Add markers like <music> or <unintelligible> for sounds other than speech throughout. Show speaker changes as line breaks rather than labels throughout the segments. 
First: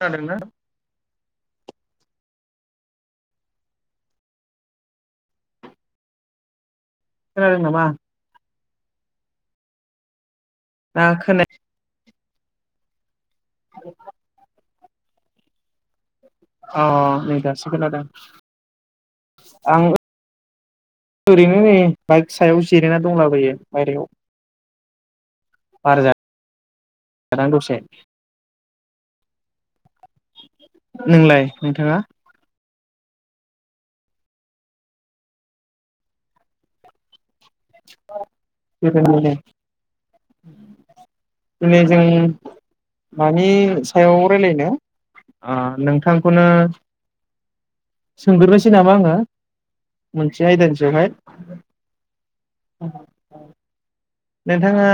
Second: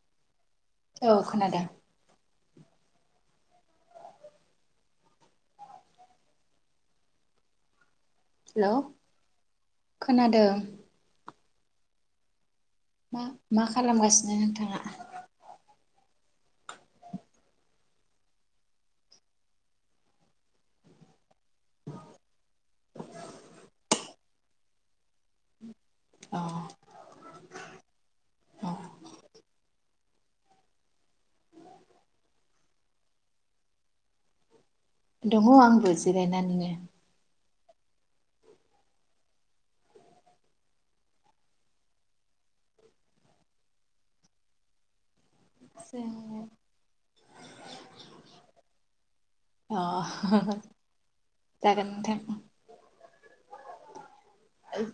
खोनादोंना?
औ खोनादों।
खोनादों नामा?
हेल' खोनादों।
ना खोनाय।
ह। मा खालामगासिनो नोंथाङा।
अ नै दासो खोनादों आं ओ। ओरैनो नै बाइक सायाव जिरायना दंलाबोयो बायेरायाव।
अ
बारजादां दसे
अ
नोंलाय नोंथाङा।
दङ आंबो जिरायनानैनो।
बेबायनो दिनै जों मानि सायाव रायलायनो।
जों
नोंथांखौनो सोंगोरोसै नामा आङो
अ
मोनसे आयदानि सायावहाय।
जागोन नोंथां
औ। नोंथाङा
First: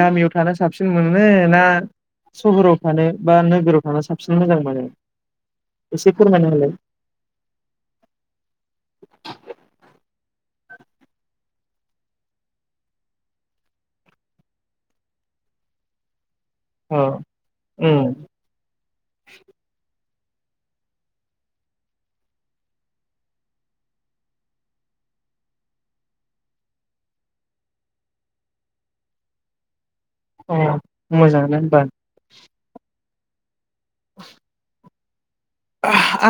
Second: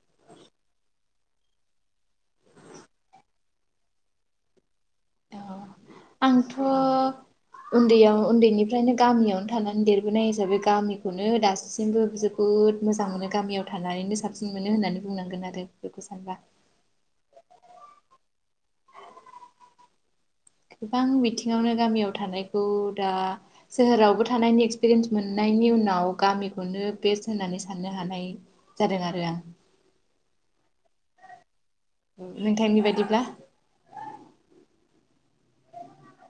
गामियाव थानो साबसिन मोनो ना सहराव थानो बा नोगोराव थानो साबसिन मोजां मोनो।
औ
एसे फोरमायना
आंथ'
होलाय
उन्दैयाव उन्दैनिफ्रायनो गामियावनो थानानै देर बोनाय हिसाबै गामिखौनो दासिमबो जोबोद मोजां मोनो गामियाव थानानैनो साबसिन मोनो होननानै बुंनांगोन आरो बेखौ सानबा
औ उम
गोबां बिथिङावनो गामियाव थानायखौ दा सोहोरावबो थानायनि एक्सपिरियेन्स मोननायनि उनाव गामिखौनो बेस्ट होननानै साननो हानाय जादों आरो आं
अ मोजांनो
नोंथांनिबायायदिब्ला
<inaudible>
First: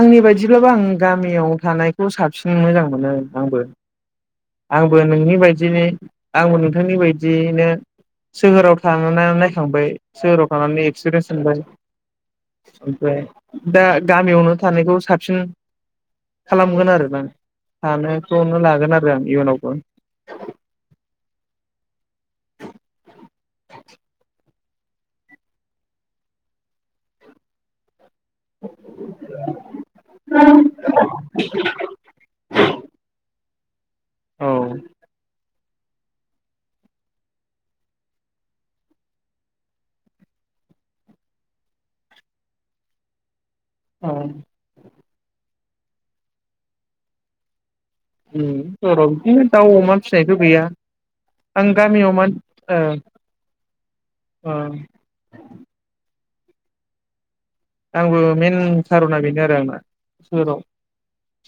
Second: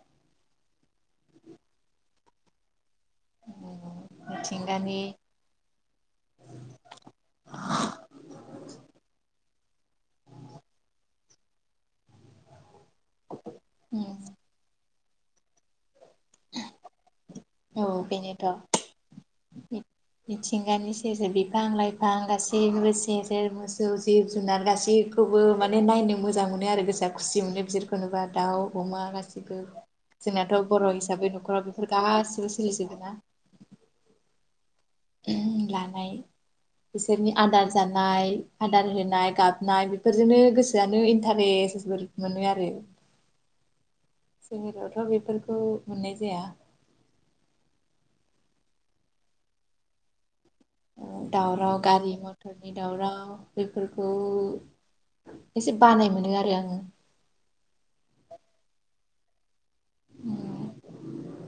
आंनि बायदिब्लाबो आं गामियाव थानायखौ साबसिन मोजां मोनो आंबो
मिथिंगानि
आंबो नोंनि बायदि आंबो नोंथांनि बायदियैनो सोहोराव थानानै नायखांबाय सोहोराव थांनानै एक्सपिरियेन्स थांबाय ओमफ्राय दा गामियावनो थानायखौ सा बसिन खालामगोन आरो ना थानोखौनो लागोन आरो आं। इयुनावबो
मिथ-मिथिंगानि सेजों बिफां लाइ फां गासैबो सेर सेर मोसौ जिब जुनार गासै गासिखौबो माने नायनो मोजां मोनो आरो गोसोआ खुसि मोनो बिसोर खौ नुबा दाउ अमा गासिबो जोंनाथ बर हिसाबै नखराव बेफोर गासि खिलिसोदोना?
औ।
लानाय बिसोरनि आदार जानाय आदार होनाय गाबनाय बेफोरजोंनो गोसोआनो इन्टारेस्टबो मोनो आरो।
औ
जोंनि रावथ बेफोरखौ मोननाय जाया।
उम बिदिनो दाव अमा फिनाय
दावराव गारि मथरनि
ओ
दावराव बेफोरखौ
ओ
एसे बानाय मोनो आ रो आङो।
आंबो मेन खारना बेनो आरो आंना। सोहोराव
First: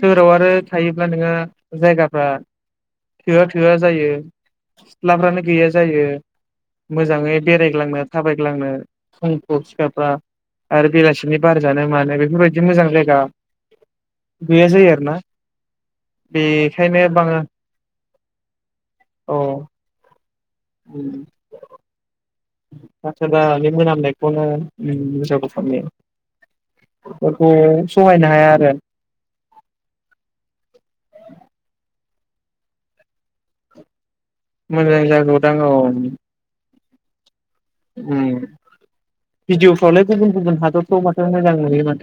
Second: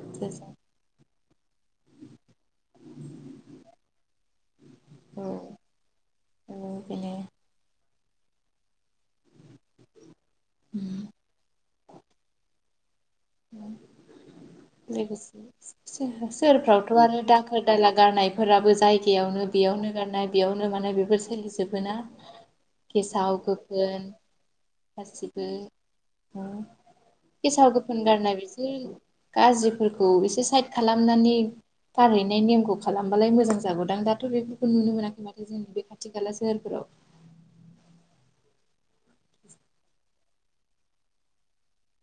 सोहोराव आरो थायोब्ला नोङो जायगाफ्रा थोआ थोआ जायो।
औ
सिथ्लाफ्रानो गैया जायो
औ बेनो
मोजाङै बेरायग्लांनो थाबायग्लांनो फुं फ्राव सिखारब्ला आरो बेलासि नि बार जानो मानो बेफोर बायद दि मोजां जायग
लोगोसे सो-सोहो-सोहोरफ्रावथ
बेखायनो
आरो
बाङो
दाखोर दाला गारनायफोराबो
औ
जायगायावनो बेयावनो गारनाय बेयावनो माने बेफोर सोलिजोबोना।
आतसा
गेसाव
दा बे
गोफोन
मोनामनायखौनो
गासिबो <unintelligible>
<unintelligible> हाया आरो
बिसोर गाज्रिफोरखौ एसे साइद खालामनानै फानहैनाय नेमखौ खालामबालाय मोजां जागौदां दा जोंथ बेफोरखौ नुनो
मोजां
मोनाखै माथो
जागौदां
जोंनि बे खाथि खाला सोहोरफोराव।
उम भिडिअफ्रावलाय गुबुन गुबुन हादरफ्राव माथो मोजां नुयोमोन।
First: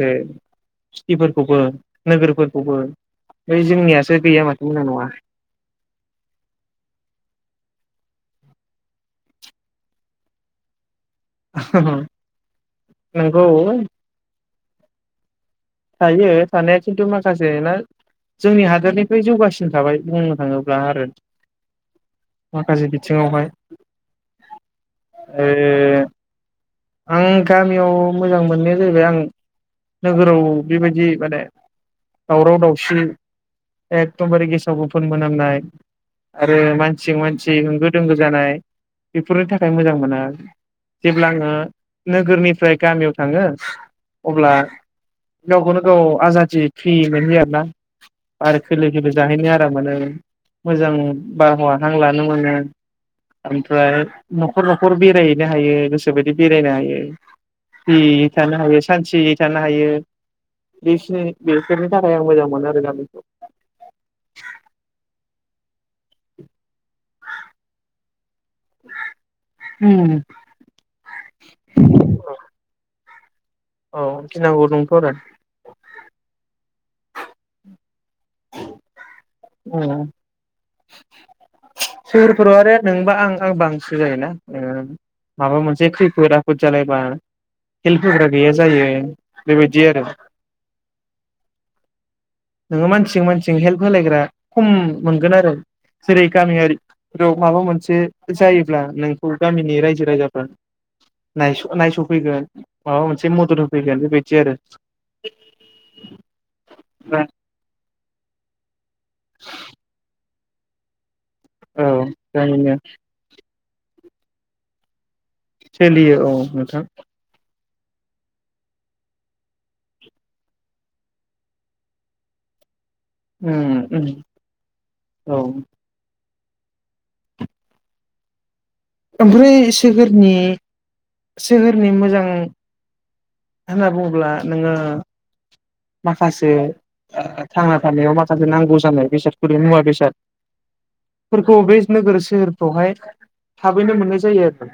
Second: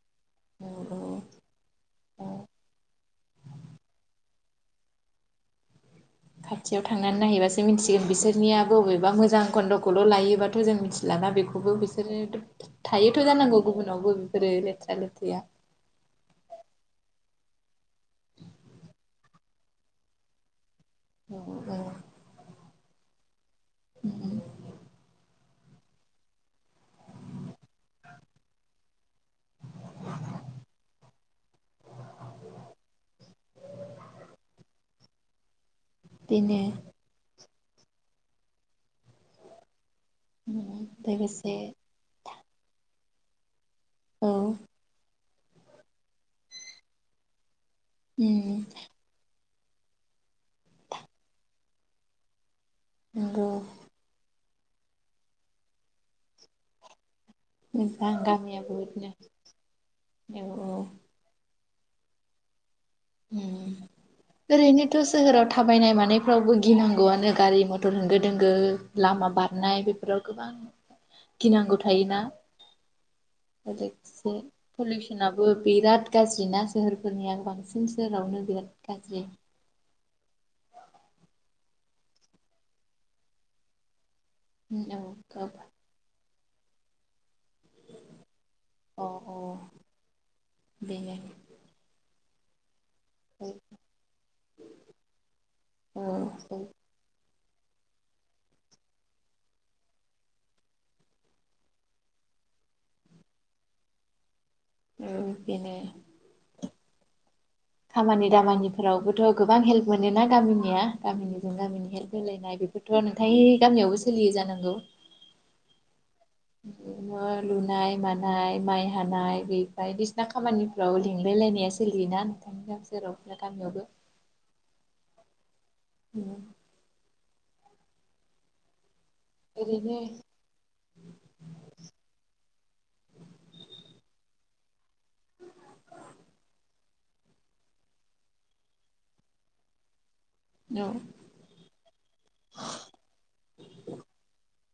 सिटिफोरखौबो नोगोरफोरखौबो बै जोंनियासो गैया माथो। नंगौ ना नङा?
खाथियाव थांनानै नायैबासो मिथिगोन बिसोरनियाब बबेबा मोजां खन्दखौल लायोबाथ जों मिथि लाना बेखौबो बिसोरो थायोथ जानांगौ
नंगौ
गुबुनावबो बेफोरो लेथ्रा लेथ्रिया।
थायो थानाया खिन्थु माखासे ना जोंनि हादोरनिफ्राय जौगासिन थाबाय बुंनो थाङो ब्ला आरो
औ औ
माखासे बिथिङावहाय <unintelligible> आं गामियाव मोजां मोननाया जाहैबाय आं नोगोराव बेबायदि माने दावराव दावसि एखदमबारे गेसाव गोफोन मोनामनाय आरो
बेनो
मानसिजों मान सि होंगो दोंगो जानाय बेफोरनि थाखाय मोजां मोना
<unintelligible>
जेब्ला आङो
लोगोसे
नोगोरनिफ्राय गामियाव थाङो
औ
अब्ला गावखौनो गाव आजादि फ्रि मोनहैयो आरो ना बार खोलो खोलो जाहैनो आर <unintelligible> मोनो मोजां बारहावा हां लानो मोनो
नंगौ
ओमफ्राय न'खर न'खर बेरायहैनो हायो गोसोबायदि बेरायनो हायो
मोजां
स्रि थानो
गामियाबो
हायो
बिदिनो
सानथियै थानो हायो
औ
बेसिनि बेयो फोरनि थाखाय आं मोजां मोनो आरो गामि
उम ओरैनोथ' सोहोराव थाबायनाय मा नायफ्रावबो गिनांगौआनो गारि मथर होंगो दोंगो लामा बारनाय बेफोराव गोबां गिनांगौ थायोना
औ
लोगोसे
गिनांगौ दंथ' आरो
पलुस'नाबो बिराद गाज्रिना सोहोरफोरनिया बां सिन जेरावनो बिराद गाज्रि
ओं। सहोरफोराव आरो नोंबा आं आंबा आंसो जायोना। ओ माबा मोनसे खैफोदा फोद जालायबा हेल्प होग्रा गैया जायो
औ अ
बेबायदि आरो।
बेनो
नोङो मानसिजों मानसिजों हेल्प होलायग्रा। खम मोनगोन आरो
औ
जेरै गामियारि ग्रौ माबा मोनसे जायोब्ला नोंखौ गामिनि रायजो रायजाफ्रा नायस' नायस'फैगोन माबा मोनसे मदद होफैगोन बेबायदि आरो।
औ बेनो।
<unintelligible>
खामानि दामानि। रावबोथ' गोबां हेल्प मोनोना। गामिनिया। गामिनिजों
औ
गामिनि हेल्प होलायनाय
गामिनो
बेफोरथ' नुथाय। गामियावबो सोलियो जानांगौ।
सोलियो। औ नोंथां
<unintelligible> लुनाय मानाय माइ हानाय गैबाय बायदिसिना खामानिफ्राव लिंलाय लायनाया सोलियोना नोंथां। जेरावबो
उम
गामियावबो।
उम औ।
<unintelligible>
ओमफ्राय
ओरैनो
सोहोरनि सोहोरनि मोजां। होनना बुङोब्ला नोंओ। माखासे थांना थानायाव माखासे नांगौ जानाय बेसादफोरि मुवा बेसाद।
औ
फोरखौ बे नोगोर सोहोरफ्रावहाय थाबैनो मोननाय जायो आरो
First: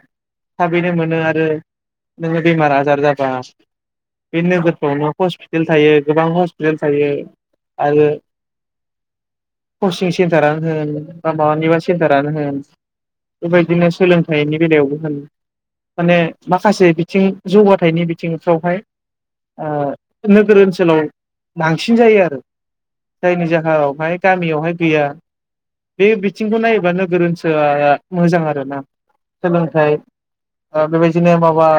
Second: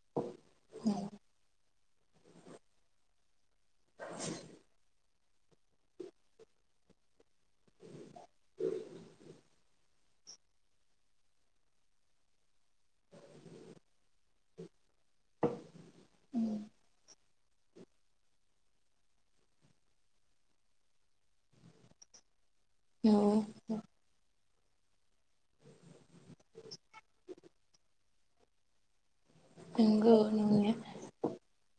थाबैनो मोनो आरो। नोंओ बिमार आजार जाबा। बि नोगोरफोरावनो। हस्पिटेल। थायो गोबां हस्पिटाल थायो। <unintelligible> सेन्टारानो होन बा माबानिबा सेन्टारानो होन बेबायदिनो सोलोंथाइनि बेलायावबो। माने माखासे बिथिं। जौगाथायाइनि बिथिंफ्रावहाय। नोगोर ओनसोलाव बांसिन जायो आरो।
औ
जायनि जाहायावहाय गामियाव। बहाय गैया बे बिथिंखौ नायोबा नोगोर ओनसोआ मोजां आरोना। सोलोंथाइ
नंगौ नंनाया
बा बेबायदिनो माबा।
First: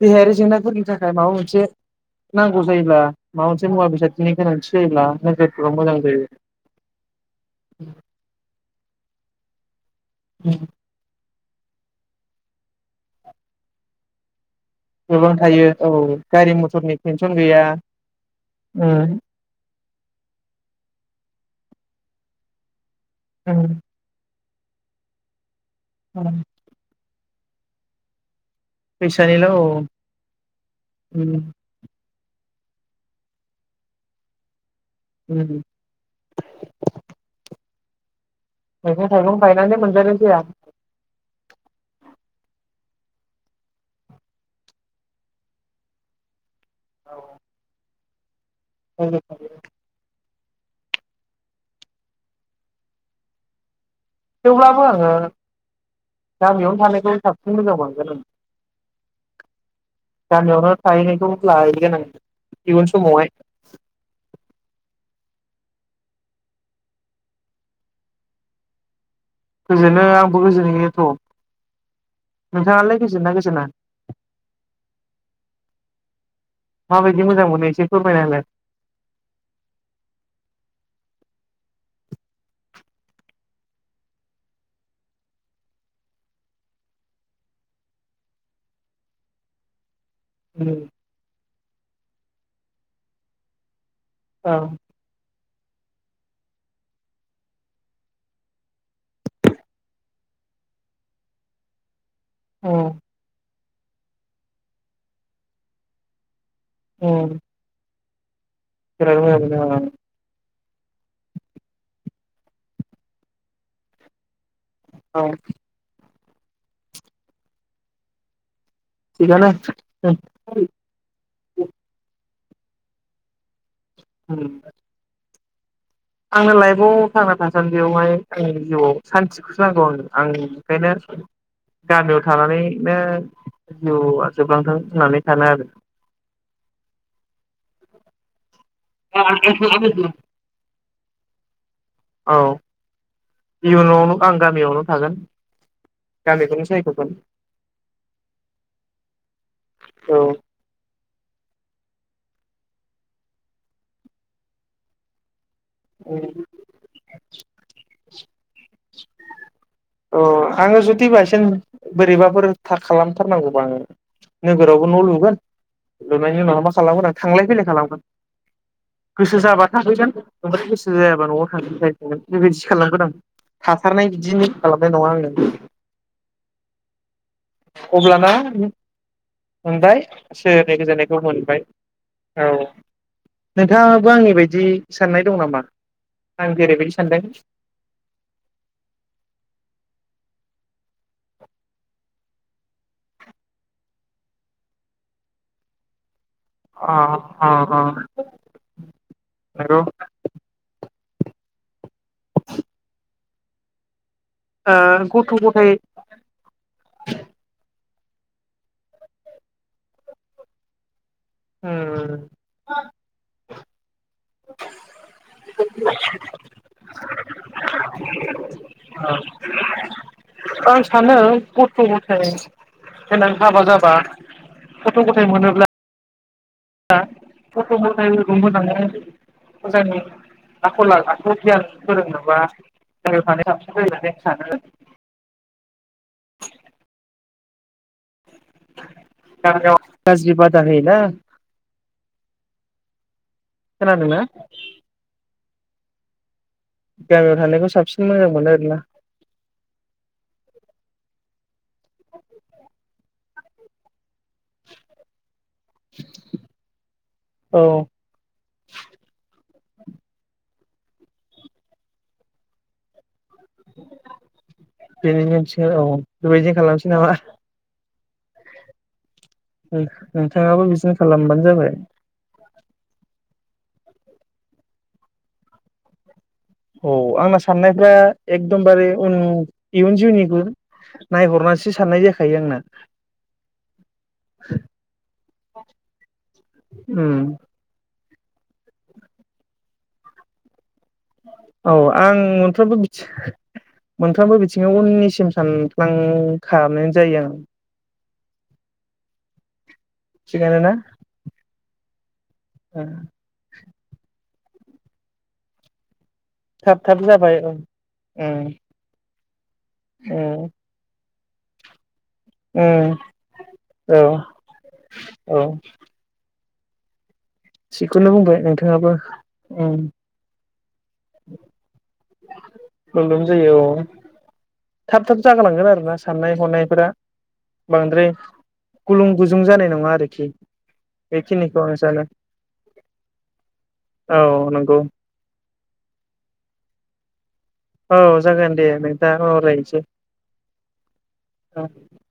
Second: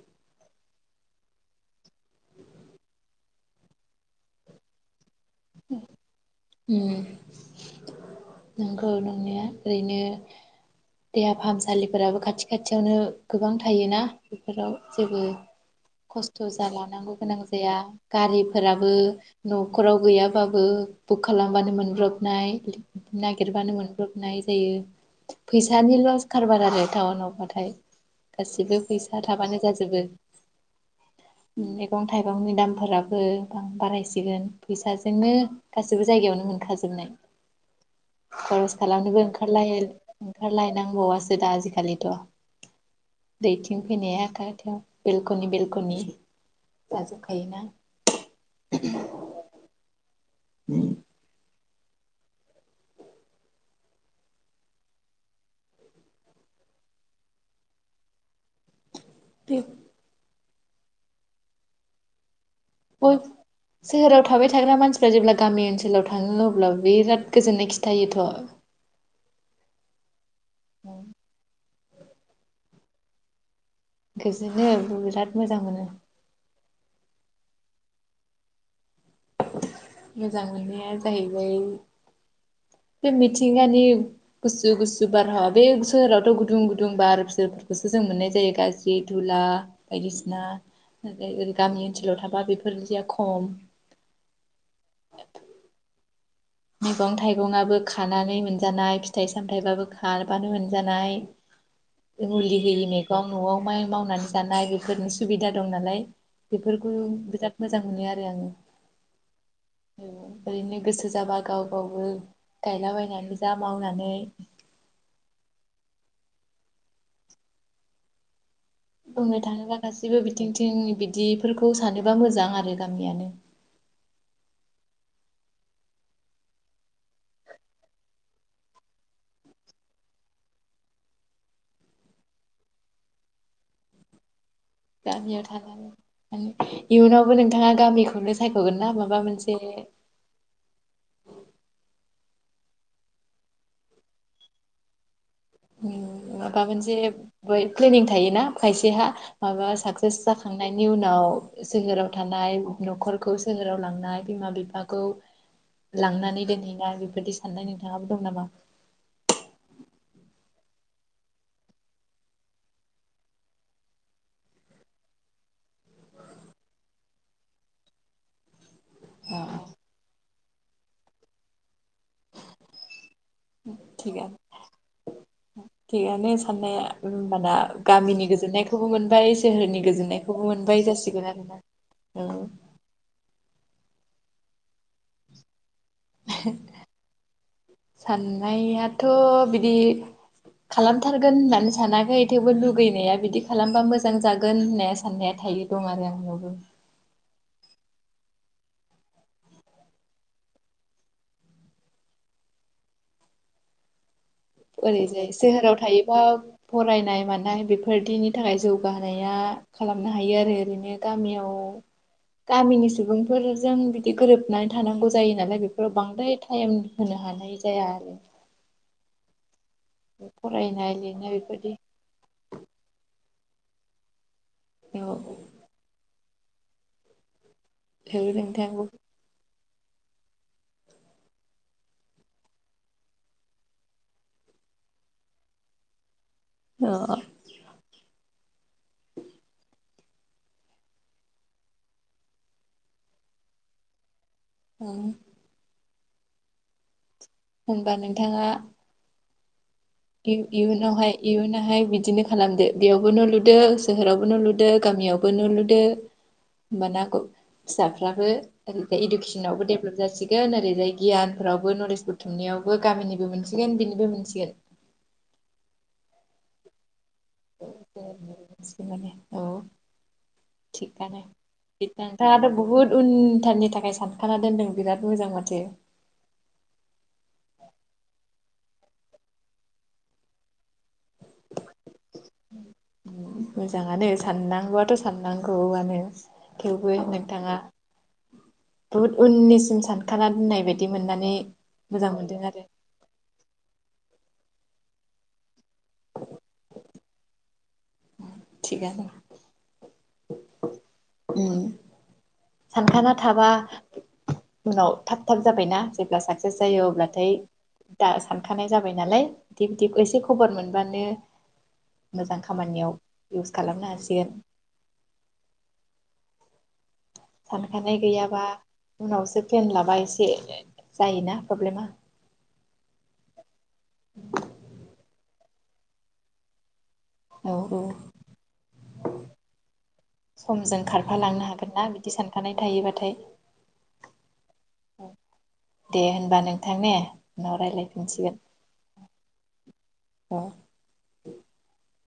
देहायारि जेंनाफोरनि थाखाय माबा मोनसे। नांगौ जायोला माबा मोनसे मुवा बेसादथिनि गोनांथि जायोब्ला। नोगोरफोराव मोजां जायो
उम नंगौ नंनाया। ओरैनो। देहा फाहामसालिफोराबो खाथि खाथियावनो गोबां थायोना। बेयाव जेबो
गोबां थायो औ
खस्थ'
गारि मथरनि
जालांनो
टेनसन
गोनां
गैया
जाया गारिफोराबो
उम
न'खराव गैयाब्ला। बुक खालामबानो मोनब्रबनाय
उम
नागिरबानो मोनब्रबनाय जायो। फैसानि लस खारबार आरो टाउनाव नाथाय गासिबो फैसा
फैसानिल' औ
थाबानो जाजोबो
उम
मैगं थाइगंनि दामफोरा बां बारायसिगोन फैसा जोंनो
उम
गासिबो जायगायावनो मोनखाजोबनाय खरस
मैगं
खालामनोबो
थाइगं गायनानै
ओंखारलायेल
मोनजानाय जाया
ओंखारलायनांबावासो दा आजिखालिथ' दैथिं फैनाया आथि बेलक'नि बेलक'नि जाजोबखायो ना?
औ <unintelligible>
उम
थेवब्लाबो ओ गामियावनो थानायखौ साबसिन मोजां मोनांगोन ओं
दे
गामियावनो थाहैनायखौ लाहैगोन आं इयुन
बय
समावहाय
सोहोराव थाबाय थाग्रा मानसि या जेब्ला गामि ओनसोलाव थाङो अब्ला बिराद गोजोननाय खिथायोथ'
गोजोननो आ आंबो गोजोनहयोथ' नोंथाङालाय गोजोनोना गोजोना?
गोजोननो आंबो बिराद मोजां मोनो
माबायदि मोजां मोनो एसे फोरमायना होलाय?
मोजां मोननाया जाहैबाय बे मिथिंगानि गुसु गुसु बारहावा बे सोहोरावथ' गुदुं गुदुं बार बिसोरफोरखौसो जों मोननाय जायो गाज्रि धुला। बायदिसिना ओरै गामि ओनसोलाव थाबा बेफोरदिया खम
औ
मैगं थाइगंआबो खानानै मोनजानाय फिथाइ सामथायाइबाबो खाबानो मोनजानाय। मुलि
औ
होयि मैगं न'आव माइ मावनानै जानाय बेफोरनि सुबिदा दं नालाय बेफोरखौनो
औ
बिराद मोजां मोनो आरो आङो
<unintelligible>
ओरैनो गोसो जाबा गाव गावबो गायलाबायनानै जा मावनानै।
औ
बुंनो
थिगानो
थाङोबा गासैबो बिथिंथिं बिदिफोरखौ सानोबा मोजां। आरो गामियानो।
उम आंनो लाइफआव थांना थासान्दियावहाय आंनि जिउआव सान्थिखौसो नांगौ आंनो आं ओंखायनो गामियाव थानानैनो जिउ आ
गामियाव थानानै <unintelligible> इयुनावबो नों नोंथाङा गामिखौनो सायख'गोन ना माबा मोनसे?
औ इयुनावनो आं गामियावनो थागोन।
ओं माबा
गामिखौनो
मोनसे
सायख'गोन
बै प्लेनिं थायोना खायसेहा माबा
औ
साक्सेस जाखांनायनि उनाव सोहोराव थानाय न'खरखौ सोहोराव लांनाय बिमा बिफाखौ। लांनानै दोनहैनाय बेफोरदि साननाय नोंथाङाबो दं नामा?
अ आङो जुदि बायसान्स बोरैबाफोर थाखालामथारनांगौबा आङो नोगोरावबो न' लुगोन लुनायनि उनाव मा खालामगोन आं थांलाय फैलाय खालामगोन। गोसो जाबा थाहैगोन। बांद्राय गोसो जायाबा न'आव थांगोन थाह थांगोन बेबायदि सि खालामगोन आं। थाथारनाय बिदि खालामनाय नङा
थिगानो
आङो
थिगानो साननाया होमबाना गामिनि
अब्लाना
गोजोननायखौबो मोनबाय सोहोरनि
मोनबाय
गोजोननायखौबो
सोरनि
मोनबाय
गोजोननायखौ
जासिगोन
मोनबाय
आरोना औ
नोंथाङाबो आंनि बायदि साननाय दं नामा? आं जेरैबायदि सानदों।
नयआथ' बिदि खालामथारगोन होननानै सानाखै थेवबो लुगैनाया बिदि खालामबा मोजां जागोन होननाया साननाया थायो दं आरो आंनियाव।
अ अ अ नोंगौ। <inaudible>
ओरैजाय
गथ' गथाय
सोहोराव थायोबा फरायनाय मानाय बेफो बेफोरदिनि थाखाय जौगाहोनाया खालामनो हायो आरो ओरैनो। गामियाव
उम
गामिनि सुबुंफोरजों बिदि गोरोबनानै थानांगौ जायो नालाय बेफोराव बांद्राय टाइम होनो हानाय जाया आरो।
औ आं
फरायनाय
सानो
लिरनाय बेफोरदि
गथ' ग'थाइ देनां हाबा जाब बा गथ'
औ
गथाय मोनोब्ला गथ' गथायफोरखौ
नोंथांखौ
मोजाङै मोजाङै आख'ल आखु गियान फोरोंनोबा <unintelligible> जायो सानो
ओ
गामियाव गाज्रि बादा होयोना खोनादोंना
औ
गामियाव थानायखौ
होनबा
साबसिन मोजां
नोंथाङा
मोनो आरोना
इयुनावहाय इयुनाहाय बिदिनो खालामदो बेयावबो न' लु दो सोहोराव लुदो गामियावबो न' लुदो होमबाना
औ
फिसाफ्राबो इडुकेसनावबो डेभलप जासिगोन ओरैहाय गियानफ्रावबो नलेज बथुमनायावबो गामिनिबो मोनसिगोन बेनिबो मोनसिगोन
<unintelligible> औ बेबायदिनो खालामनोसै नामा
<unintelligible>
नोंथाङाबो बिदिनो खालामबानो जाबाय
बुहुत उनथारनि थाखाय सानखाना दोनदों बिराद मोजां माथो
औ आंना साननायफ्रा एक दमबारे उन इयुन जिउनिबो
मोजाङानो साननांगौआथ' साननांगौआनो थेवबो
उम
नोंथाङा बुहुत उननिसिम सानखाना दोननाय बायदि मोननानै
औ
मोजां
आं
मोनदों आरो
मोनफ्रोमबो मोनफ्रोमबो थिङाव उननिसिम सानफ्लांखानाय जायो आं
थिगानो
थिगानो ना
उम सानखाना थाबा उनाव थाब थाब जाबायना जेब्ला साक्सेस
थाब
जायो
थाब
अब्लाथाय
जाबाय औ
दा
उम
सानखानाय जाबाय नालाय बिदि बिदि एसे
उम
खबर मोनबानो मोजां
उम
खामानियाव इउस खालामनो
औ
हासिगोन
औ
सानखानाय
थिगखौनो बुंबाय
गैयाबा
नोंथाङाबो
उनावसो
उम
प्लेन लाबा एसे जायोना प्रब्लेमा
प्रब्लेम जायो औ थाब थाब जागालांगोन आरो ना साननाय हनायफोरा
औ औ
बांद्राय गुलुं गुजुं जानाय नङा आरोखि बेखिनिखौ आं सानो
थायोब्ला
औ नंगौ
दे होनबा नोंथां ने उनाव
औ
रायज्लायफिनसिगोन
जागोन दे नोंथा
औ
<unintelligible>